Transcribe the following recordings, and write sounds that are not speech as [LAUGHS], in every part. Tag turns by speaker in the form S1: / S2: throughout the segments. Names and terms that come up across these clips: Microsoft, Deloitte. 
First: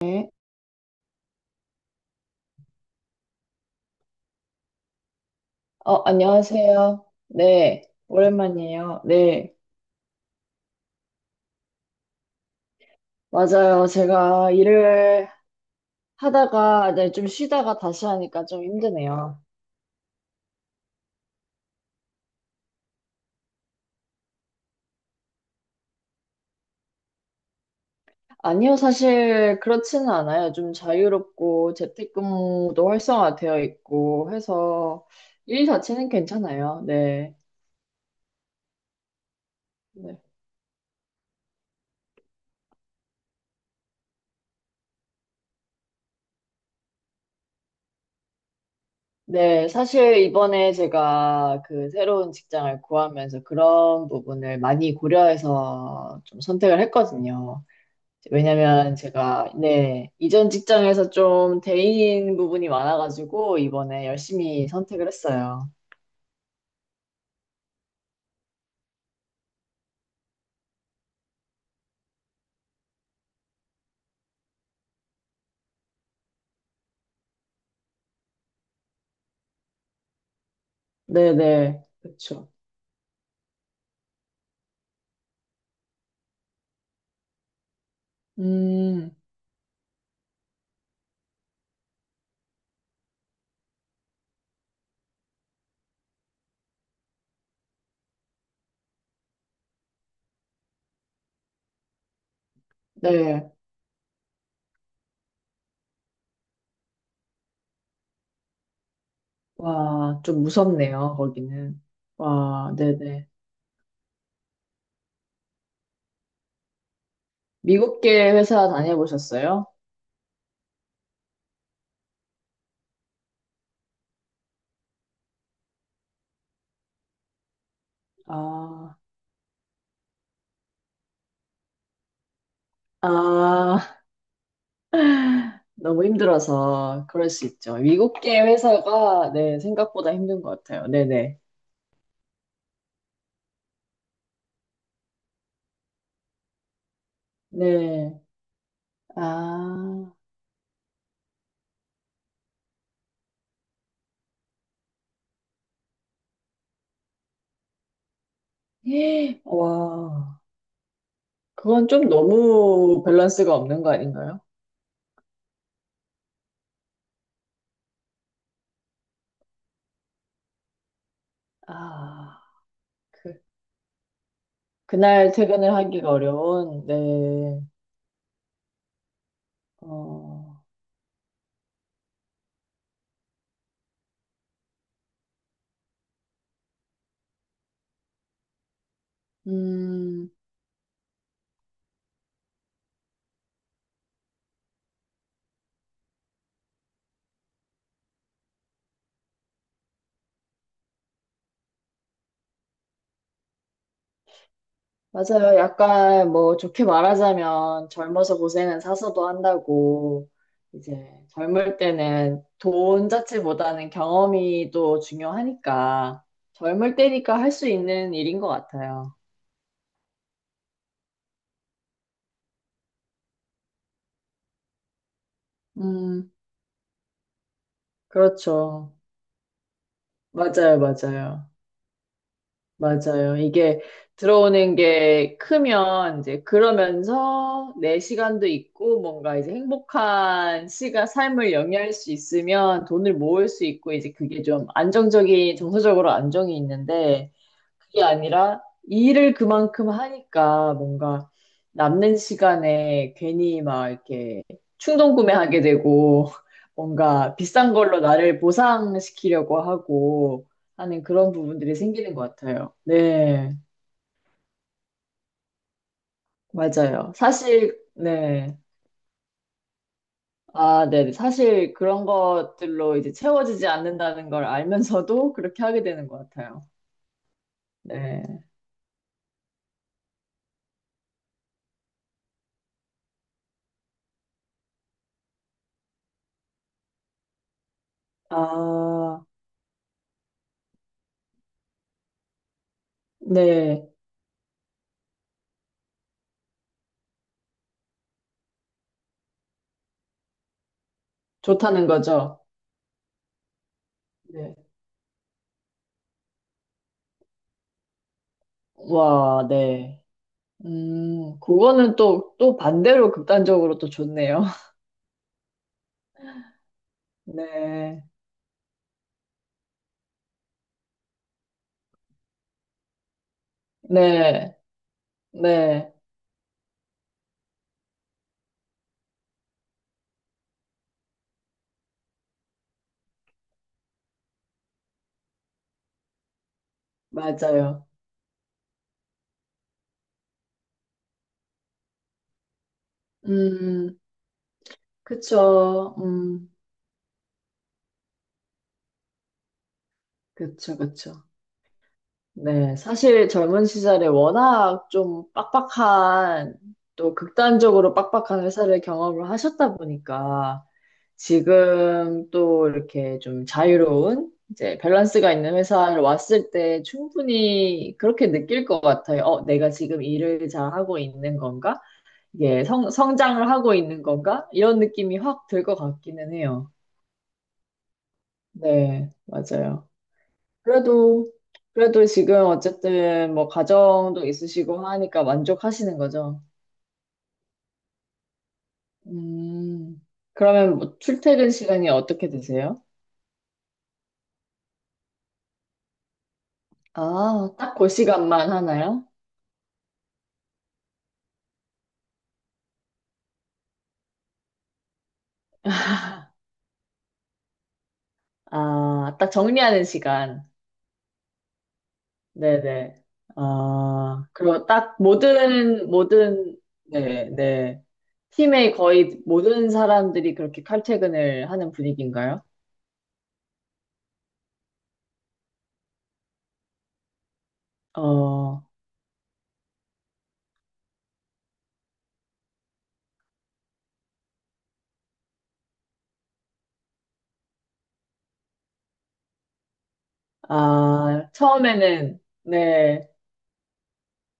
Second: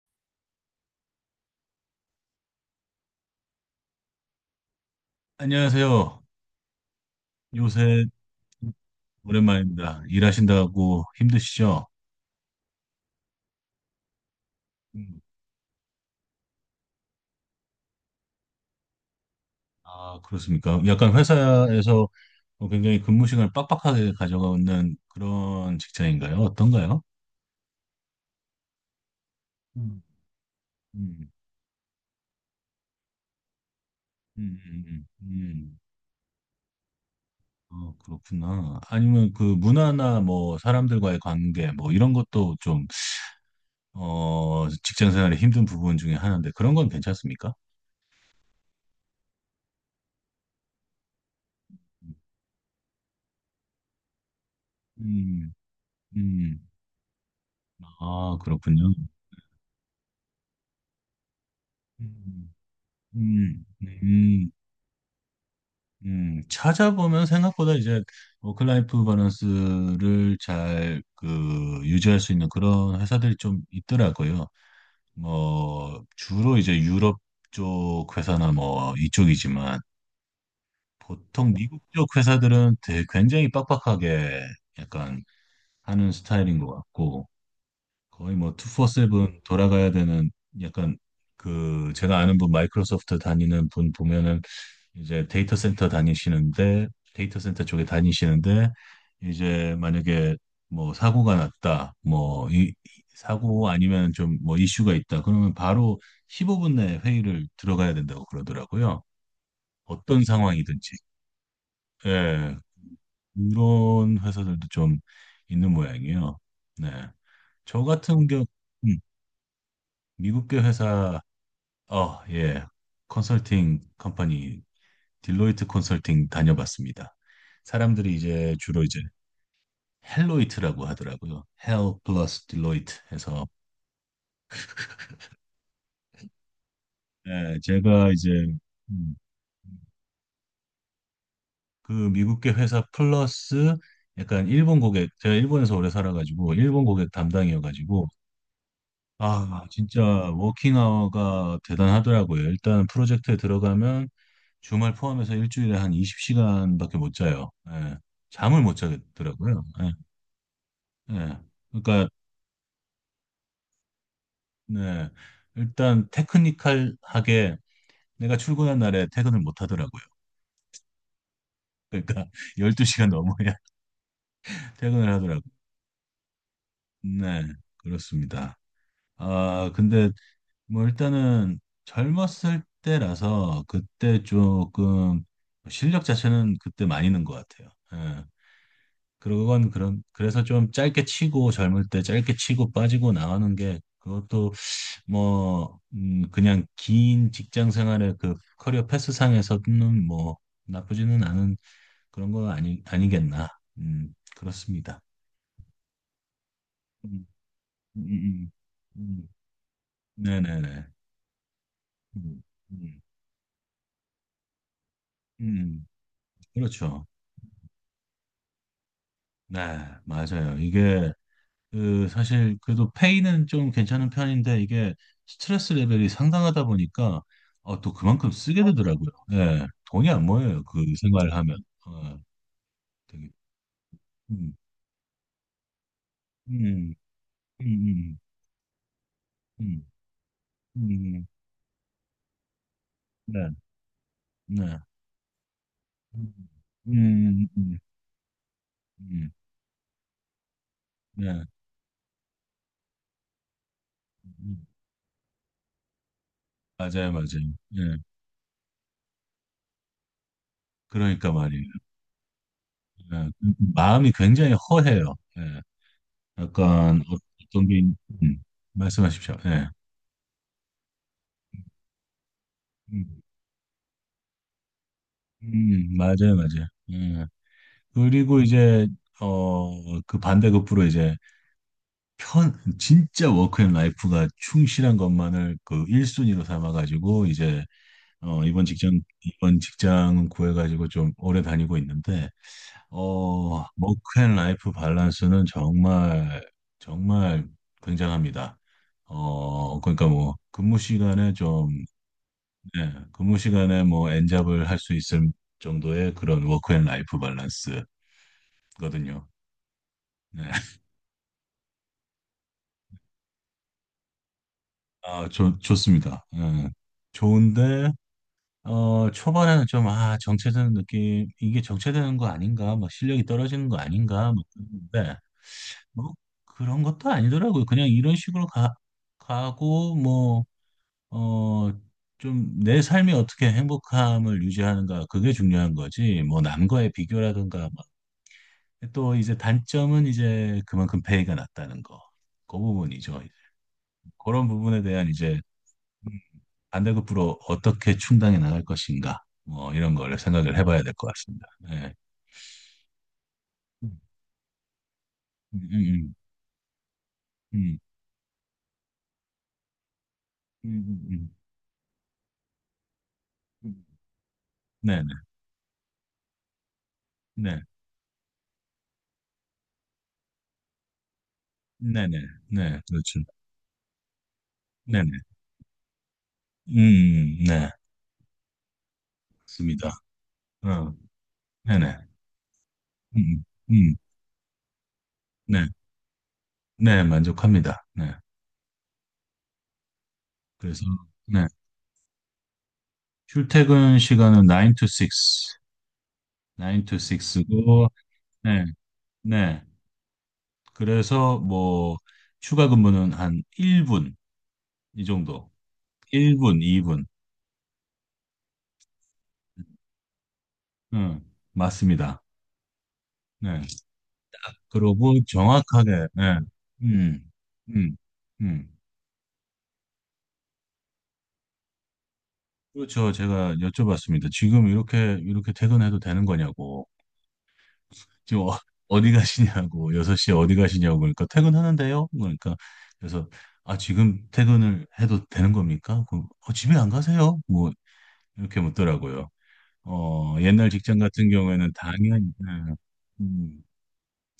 S1: 네.
S2: 안녕하세요.
S1: 안녕하세요. 네,
S2: 요새
S1: 오랜만이에요. 네,
S2: 오랜만입니다. 일하신다고 힘드시죠?
S1: 맞아요. 제가
S2: 음.
S1: 일을 하다가, 네, 좀 쉬다가 다시 하니까 좀 힘드네요.
S2: 아, 그렇습니까? 약간 회사에서 굉장히 근무 시간을 빡빡하게 가져가는 그런 직장인가요? 어떤가요?
S1: 아니요, 사실
S2: 음,
S1: 그렇지는 않아요. 좀
S2: 음,
S1: 자유롭고 재택근무도 활성화되어 있고
S2: 음, 음,
S1: 해서 일
S2: 음.
S1: 자체는 괜찮아요. 네.
S2: 어, 그렇구나. 아니면 그
S1: 네,
S2: 문화나 뭐 사람들과의 관계 뭐 이런 것도 좀. 직장 생활의 힘든 부분 중에 하나인데 그런 건 괜찮습니까?
S1: 네, 사실 이번에 제가 그 새로운 직장을 구하면서 그런 부분을 많이
S2: 음,
S1: 고려해서 좀
S2: 음.
S1: 선택을 했거든요.
S2: 아, 그렇군요.
S1: 왜냐면 제가 네, 이전 직장에서 좀 데이인
S2: 음.
S1: 부분이 많아가지고
S2: 음,
S1: 이번에
S2: 음,
S1: 열심히 선택을 했어요.
S2: 찾아보면 생각보다 이제 워크라이프 밸런스를 잘 그 유지할 수 있는 그런 회사들이 좀 있더라고요. 뭐 주로 이제 유럽 쪽 회사나 뭐 이쪽이지만 보통 미국
S1: 네네,
S2: 쪽
S1: 그쵸.
S2: 회사들은 되게 굉장히 빡빡하게 약간 하는 스타일인 것 같고, 거의 뭐
S1: 음,
S2: 24/7 돌아가야 되는 약간, 그 제가 아는 분 마이크로소프트 다니는 분 보면은, 이제 데이터 센터 쪽에 다니시는데, 이제 만약에 뭐 사고가 났다, 뭐 이
S1: 네.
S2: 사고 아니면 좀 뭐 이슈가 있다 그러면 바로 15분 내에 회의를 들어가야 된다고 그러더라고요.
S1: 와,
S2: 어떤
S1: 좀
S2: 상황이든지.
S1: 무섭네요, 거기는.
S2: 예.
S1: 와, 네네.
S2: 이런 회사들도 좀 있는 모양이에요. 네. 저 같은
S1: 미국계
S2: 경우
S1: 회사
S2: 음,
S1: 다녀보셨어요?
S2: 미국계 회사, 예. 컨설팅 컴퍼니 딜로이트 컨설팅 다녀봤습니다. 사람들이 이제 주로
S1: 아,
S2: 이제 헬로이트라고 하더라고요. 헬 플러스 딜로이트 해서,
S1: 아, 너무 힘들어서 그럴 수
S2: 네,
S1: 있죠.
S2: 제가 이제
S1: 미국계
S2: 음,
S1: 회사가 네, 생각보다 힘든 것 같아요. 네네.
S2: 그 미국계 회사 플러스 약간 일본 고객, 제가 일본에서 오래 살아가지고 일본 고객
S1: 네.
S2: 담당이어가지고,
S1: 네.
S2: 아, 진짜
S1: 아,
S2: 워킹 아워가 대단하더라고요. 일단 프로젝트에 들어가면 주말 포함해서 일주일에 한 20시간밖에 못 자요. 예, 잠을 못
S1: 예,
S2: 자겠더라고요. 예,
S1: 와.
S2: 예.
S1: 그건
S2: 그러니까
S1: 좀 너무 밸런스가 없는 거 아닌가요?
S2: 네. 일단 테크니컬하게 내가 출근한 날에 퇴근을 못 하더라고요. 그러니까 [LAUGHS]
S1: 아,
S2: 12시간
S1: 그,
S2: 넘어야 [LAUGHS] 퇴근을
S1: 그날
S2: 하더라고요.
S1: 퇴근을 하기가 어려운,
S2: 네,
S1: 네.
S2: 그렇습니다. 아, 근데
S1: 어,
S2: 뭐 일단은 젊었을 때라서 그때 조금 실력 자체는 그때 많이 는것 같아요. 예. 그건 그런
S1: 음,
S2: 그래서 좀 짧게 치고 젊을 때 짧게 치고 빠지고 나가는 게, 그것도 뭐, 그냥 긴 직장 생활의 그 커리어 패스상에서는 뭐 나쁘지는 않은 그런 거 아니, 아니겠나. 그렇습니다.
S1: 맞아요. 약간 뭐 좋게
S2: 음,
S1: 말하자면
S2: 음,
S1: 젊어서
S2: 음,
S1: 고생은
S2: 음.
S1: 사서도
S2: 음,
S1: 한다고,
S2: 네네네.
S1: 이제 젊을
S2: 음,
S1: 때는
S2: 음, 음,
S1: 돈 자체보다는 경험이 또
S2: 음.
S1: 중요하니까, 젊을
S2: 그렇죠.
S1: 때니까 할 수 있는 일인 것 같아요.
S2: 네, 맞아요. 이게 그 사실 그래도 페이는 좀 괜찮은 편인데, 이게 스트레스 레벨이
S1: 음,
S2: 상당하다 보니까 또 그만큼 쓰게
S1: 그렇죠.
S2: 되더라고요. 예, 돈이 안 모여요.
S1: 맞아요,
S2: 그 생활을
S1: 맞아요.
S2: 하면. 어, 되게,
S1: 맞아요. 이게
S2: 음.
S1: 들어오는 게 크면 이제
S2: 음,
S1: 그러면서 내
S2: 음,
S1: 시간도 있고 뭔가 이제
S2: 음,
S1: 행복한 시가
S2: 음,
S1: 삶을 영위할 수 있으면 돈을
S2: 네,
S1: 모을 수 있고 이제 그게 좀
S2: 네.
S1: 안정적인 정서적으로
S2: 음,
S1: 안정이 있는데
S2: 음, 음,
S1: 그게 아니라
S2: 음,
S1: 일을 그만큼 하니까 뭔가
S2: 네.
S1: 남는 시간에 괜히 막 이렇게
S2: 음.
S1: 충동 구매하게 되고 [LAUGHS]
S2: 맞아요,
S1: 뭔가
S2: 맞아요.
S1: 비싼
S2: 예.
S1: 걸로 나를 보상시키려고 하고 하는
S2: 그러니까
S1: 그런
S2: 말이에요.
S1: 부분들이 생기는 것 같아요.
S2: 예.
S1: 네,
S2: 그 마음이 굉장히 허해요. 예. 약간
S1: 맞아요.
S2: 어떤
S1: 사실,
S2: 게, 있- 음,
S1: 네.
S2: 말씀하십시오. 예.
S1: 아, 네. 네. 사실 그런 것들로 이제
S2: 음,
S1: 채워지지 않는다는 걸 알면서도 그렇게 하게 되는 것
S2: 맞아요, 맞아요.
S1: 같아요.
S2: 예. 그리고
S1: 네.
S2: 이제, 그 반대급부로 이제 편, 진짜 워크앤 라이프가 충실한 것만을 그 1순위로 삼아가지고 이제 이번 직장,
S1: 아,
S2: 이번 직장 구해가지고 좀 오래 다니고 있는데, 어,
S1: 네.
S2: 워크앤 라이프 밸런스는 정말, 정말 굉장합니다. 그러니까 뭐,
S1: 좋다는 거죠.
S2: 예, 근무 시간에 뭐,
S1: 네.
S2: 엔잡을 할 수 있을 정도의 그런 워크앤 라이프 밸런스거든요.
S1: 와, 네.
S2: 네.
S1: 그거는 또, 또 반대로 극단적으로 또 좋네요. [LAUGHS]
S2: 아, 좋습니다. 예. 좋은데,
S1: 네.
S2: 초반에는 좀, 아, 정체되는 느낌, 이게 정체되는 거 아닌가, 막 실력이 떨어지는 거 아닌가, 막
S1: 네.
S2: 그랬는데,
S1: 네.
S2: 뭐 그런 것도 아니더라고요. 그냥 이런 식으로 가고 뭐, 어 좀 내 삶이 어떻게 행복함을 유지하는가, 그게 중요한 거지. 뭐 남과의 비교라든가 막.
S1: 맞아요.
S2: 또 이제 단점은 이제 그만큼 페이가 낮다는 거. 그 부분이죠. 이제
S1: 음,
S2: 그런 부분에 대한 이제
S1: 그쵸.
S2: 반대급부로 어떻게 충당해 나갈 것인가, 뭐 이런 거를 생각을
S1: 그쵸,
S2: 해봐야 될 것
S1: 그쵸.
S2: 같습니다. 네.
S1: 네. 사실 젊은
S2: 음,
S1: 시절에 워낙 좀
S2: 음, 음,
S1: 빡빡한, 또
S2: 음,
S1: 극단적으로 빡빡한 회사를 경험을 하셨다 보니까,
S2: 음, 음,
S1: 지금 또 이렇게 좀
S2: 음.
S1: 자유로운 이제
S2: 네네,
S1: 밸런스가 있는 회사를 왔을 때
S2: 네,
S1: 충분히 그렇게 느낄 것 같아요. 내가 지금 일을 잘 하고 있는 건가?
S2: 네네,
S1: 이게
S2: 네, 네.
S1: 성,
S2: 그렇죠.
S1: 성장을 하고 있는 건가? 이런
S2: 네네.
S1: 느낌이 확 들 것 같기는 해요.
S2: 네.
S1: 네,
S2: 맞습니다.
S1: 맞아요.
S2: 어,
S1: 그래도, 그래도
S2: 네네.
S1: 지금
S2: 음,
S1: 어쨌든
S2: 음,
S1: 뭐
S2: 음.
S1: 가정도 있으시고 하니까
S2: 네.
S1: 만족하시는 거죠.
S2: 네, 만족합니다. 네.
S1: 음, 그러면
S2: 그래서,
S1: 뭐
S2: 네.
S1: 출퇴근 시간이 어떻게 되세요?
S2: 출퇴근 시간은 9 to 6, 9 to
S1: 아, 딱
S2: 6고,
S1: 그 시간만
S2: 네,
S1: 하나요?
S2: 네. 그래서 뭐, 추가 근무는 한 1분, 이 정도. 1분, 2분.
S1: 아, 딱 정리하는 시간.
S2: 응, 맞습니다.
S1: 네네.
S2: 네.
S1: 아, 그리고 딱
S2: 그러고
S1: 모든,
S2: 정확하게, 네.
S1: 모든, 네,
S2: 음,
S1: 네.
S2: 음, 음.
S1: 팀의 거의 모든 사람들이 그렇게 칼퇴근을 하는 분위기인가요?
S2: 그렇죠. 제가 여쭤봤습니다. 지금 이렇게 퇴근해도 되는 거냐고. 지금
S1: 어,
S2: 어디 가시냐고, 6시에 어디 가시냐고, 그러니까 퇴근하는데요? 그러니까, 그래서, 아, 지금 퇴근을 해도 되는 겁니까? 집에 안 가세요? 뭐, 이렇게 묻더라고요. 어, 옛날 직장 같은
S1: 아,
S2: 경우에는
S1: 처음에는,
S2: 당연히, 음,
S1: 네,
S2: 음,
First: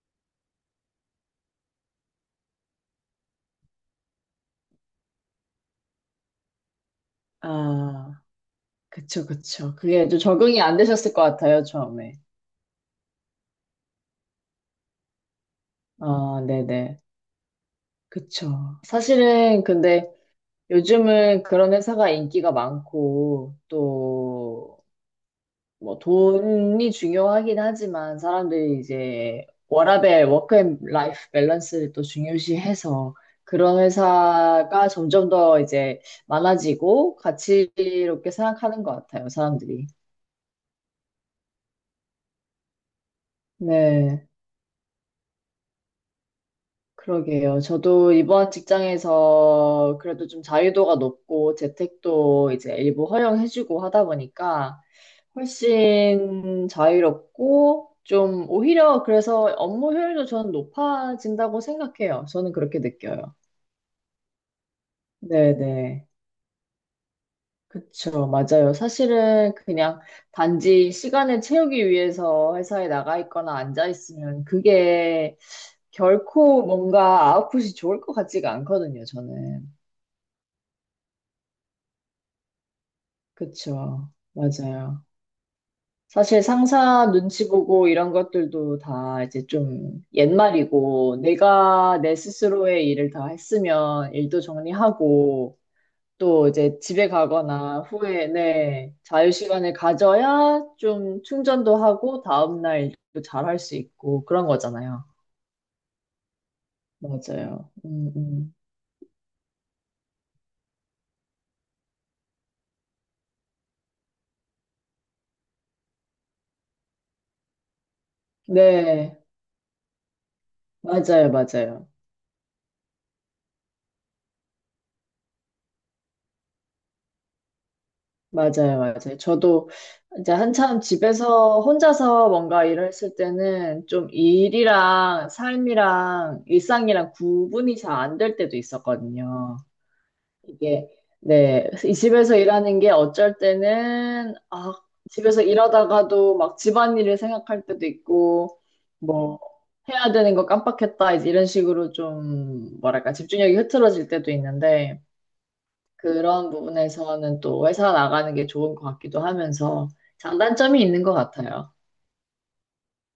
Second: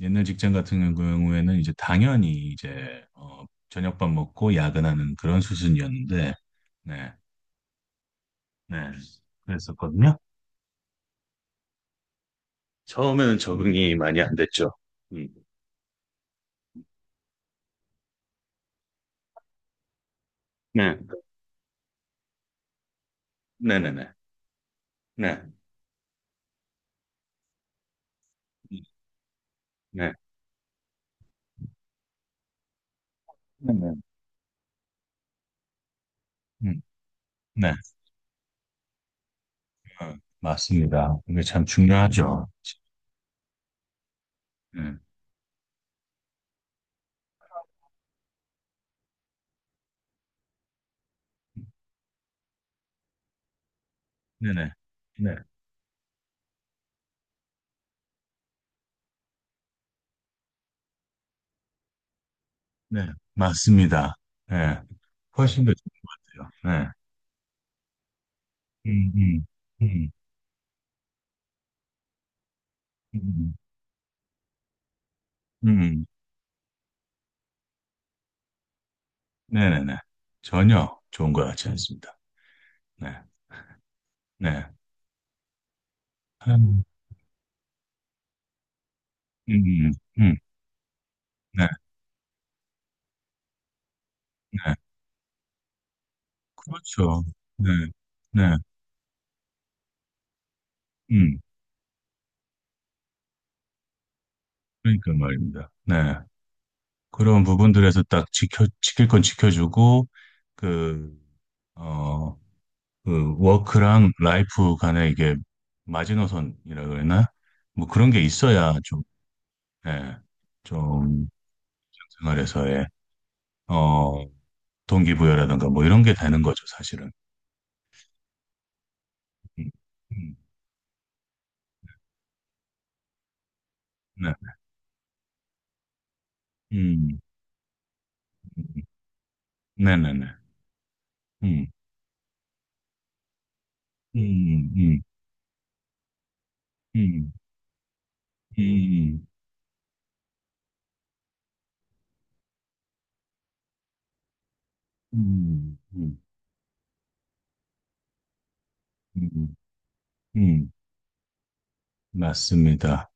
S2: 옛날 직장 같은 경우에는 이제 당연히 이제, 저녁밥 먹고 야근하는 그런 수순이었는데, 네,
S1: 아,
S2: 네,
S1: 그쵸, 그쵸. 그게
S2: 그랬었거든요.
S1: 좀 적응이 안 되셨을 것 같아요, 처음에.
S2: 처음에는 적응이 많이 안 됐죠. 음,
S1: 아, 네네. 그쵸. 사실은 근데
S2: 네,
S1: 요즘은 그런 회사가 인기가 많고,
S2: 네네네,
S1: 또,
S2: 네,
S1: 뭐 돈이 중요하긴 하지만 사람들이 이제
S2: 네.
S1: 워라밸, 워크앤 라이프 밸런스를 또 중요시해서 그런
S2: 네네.
S1: 회사가 점점 더 이제
S2: 음,
S1: 많아지고
S2: 네,
S1: 가치롭게 생각하는 것 같아요, 사람들이.
S2: 맞습니다. 이게 참 중요하죠.
S1: 네,
S2: 네,
S1: 그러게요. 저도 이번 직장에서 그래도 좀 자유도가 높고 재택도 이제 일부 허용해주고 하다
S2: 네네.
S1: 보니까
S2: 네,
S1: 훨씬 자유롭고 좀 오히려 그래서 업무 효율도 저는 높아진다고 생각해요. 저는 그렇게
S2: 네,
S1: 느껴요.
S2: 맞습니다. 네, 훨씬 더 좋은
S1: 네네.
S2: 것 같아요. 네,
S1: 그쵸. 맞아요.
S2: 음, 음,
S1: 사실은 그냥
S2: 음,
S1: 단지 시간을 채우기 위해서 회사에 나가
S2: 음,
S1: 있거나 앉아 있으면 그게
S2: 음, 음.
S1: 결코 뭔가 아웃풋이 좋을 것 같지가 않거든요. 저는.
S2: 네네네. 전혀 좋은 것 같지 않습니다. 네,
S1: 그쵸.
S2: 네,
S1: 맞아요. 사실
S2: 음,
S1: 상사 눈치 보고 이런 것들도 다 이제
S2: 음, 음,
S1: 좀
S2: 음.
S1: 옛말이고,
S2: 네,
S1: 내가 내 스스로의 일을 다 했으면 일도
S2: 네,
S1: 정리하고, 또 이제 집에
S2: 그렇죠. 네,
S1: 가거나 후에,
S2: 네,
S1: 네, 자유시간을 가져야 좀
S2: 음,
S1: 충전도 하고, 다음날 일도 잘 할 수 있고, 그런 거잖아요.
S2: 그러니까 말입니다. 네, 그런
S1: 맞아요.
S2: 부분들에서 딱 지킬 건 지켜주고, 그, 어, 그 워크랑 라이프 간에 이게 마지노선이라 그러나, 뭐 그런 게 있어야 좀,
S1: 네,
S2: 예, 좀
S1: 맞아요, 맞아요.
S2: 생활에서의 어 동기부여라든가 뭐 이런 게 되는 거죠, 사실은.
S1: 맞아요, 맞아요.
S2: 음,
S1: 저도 이제
S2: 음,
S1: 한참 집에서 혼자서 뭔가 일을 했을 때는 좀
S2: 네,
S1: 일이랑 삶이랑 일상이랑
S2: 음,
S1: 구분이 잘 안 될 때도
S2: 음,
S1: 있었거든요.
S2: 음. 네네네,
S1: 이게,
S2: 음,
S1: 네. 이 집에서 일하는 게 어쩔 때는,
S2: 음,
S1: 아,
S2: 음,
S1: 집에서 일하다가도 막 집안일을
S2: 음,
S1: 생각할 때도 있고,
S2: 음, 음,
S1: 뭐, 해야 되는 거 깜빡했다, 이제 이런 식으로 좀, 뭐랄까, 집중력이 흐트러질 때도 있는데,
S2: 음, 음,
S1: 그런 부분에서는 또 회사 나가는 게 좋은 것 같기도
S2: 음,
S1: 하면서
S2: 음.
S1: 장단점이 있는 것 같아요.
S2: 맞습니다.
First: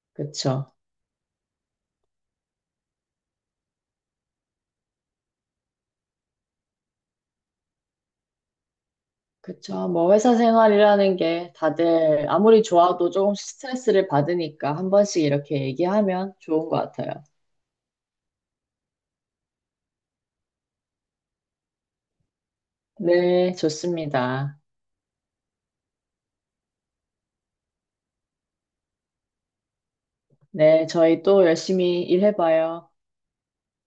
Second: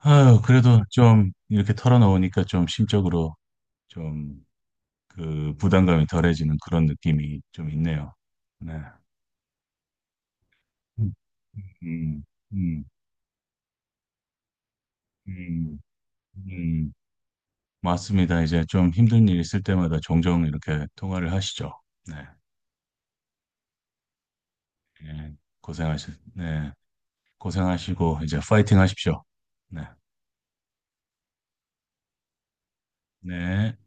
S2: 아유,
S1: 그쵸.
S2: 그래도 좀 이렇게 털어놓으니까 좀 심적으로 좀 그 부담감이 덜해지는 그런 느낌이 좀 있네요. 네.
S1: 그쵸. 뭐 회사
S2: 음,
S1: 생활이라는 게
S2: 음,
S1: 다들 아무리
S2: 음,
S1: 좋아도 조금씩 스트레스를 받으니까 한 번씩 이렇게
S2: 음,
S1: 얘기하면 좋은 것
S2: 음.
S1: 같아요.
S2: 맞습니다. 이제 좀 힘든 일 있을 때마다 종종 이렇게 통화를 하시죠. 네.
S1: 네, 좋습니다.
S2: 예, 고생하시, 네. 고생하시고, 이제 파이팅 하십시오. 네.
S1: 네, 저희 또 열심히 일해봐요.
S2: 네.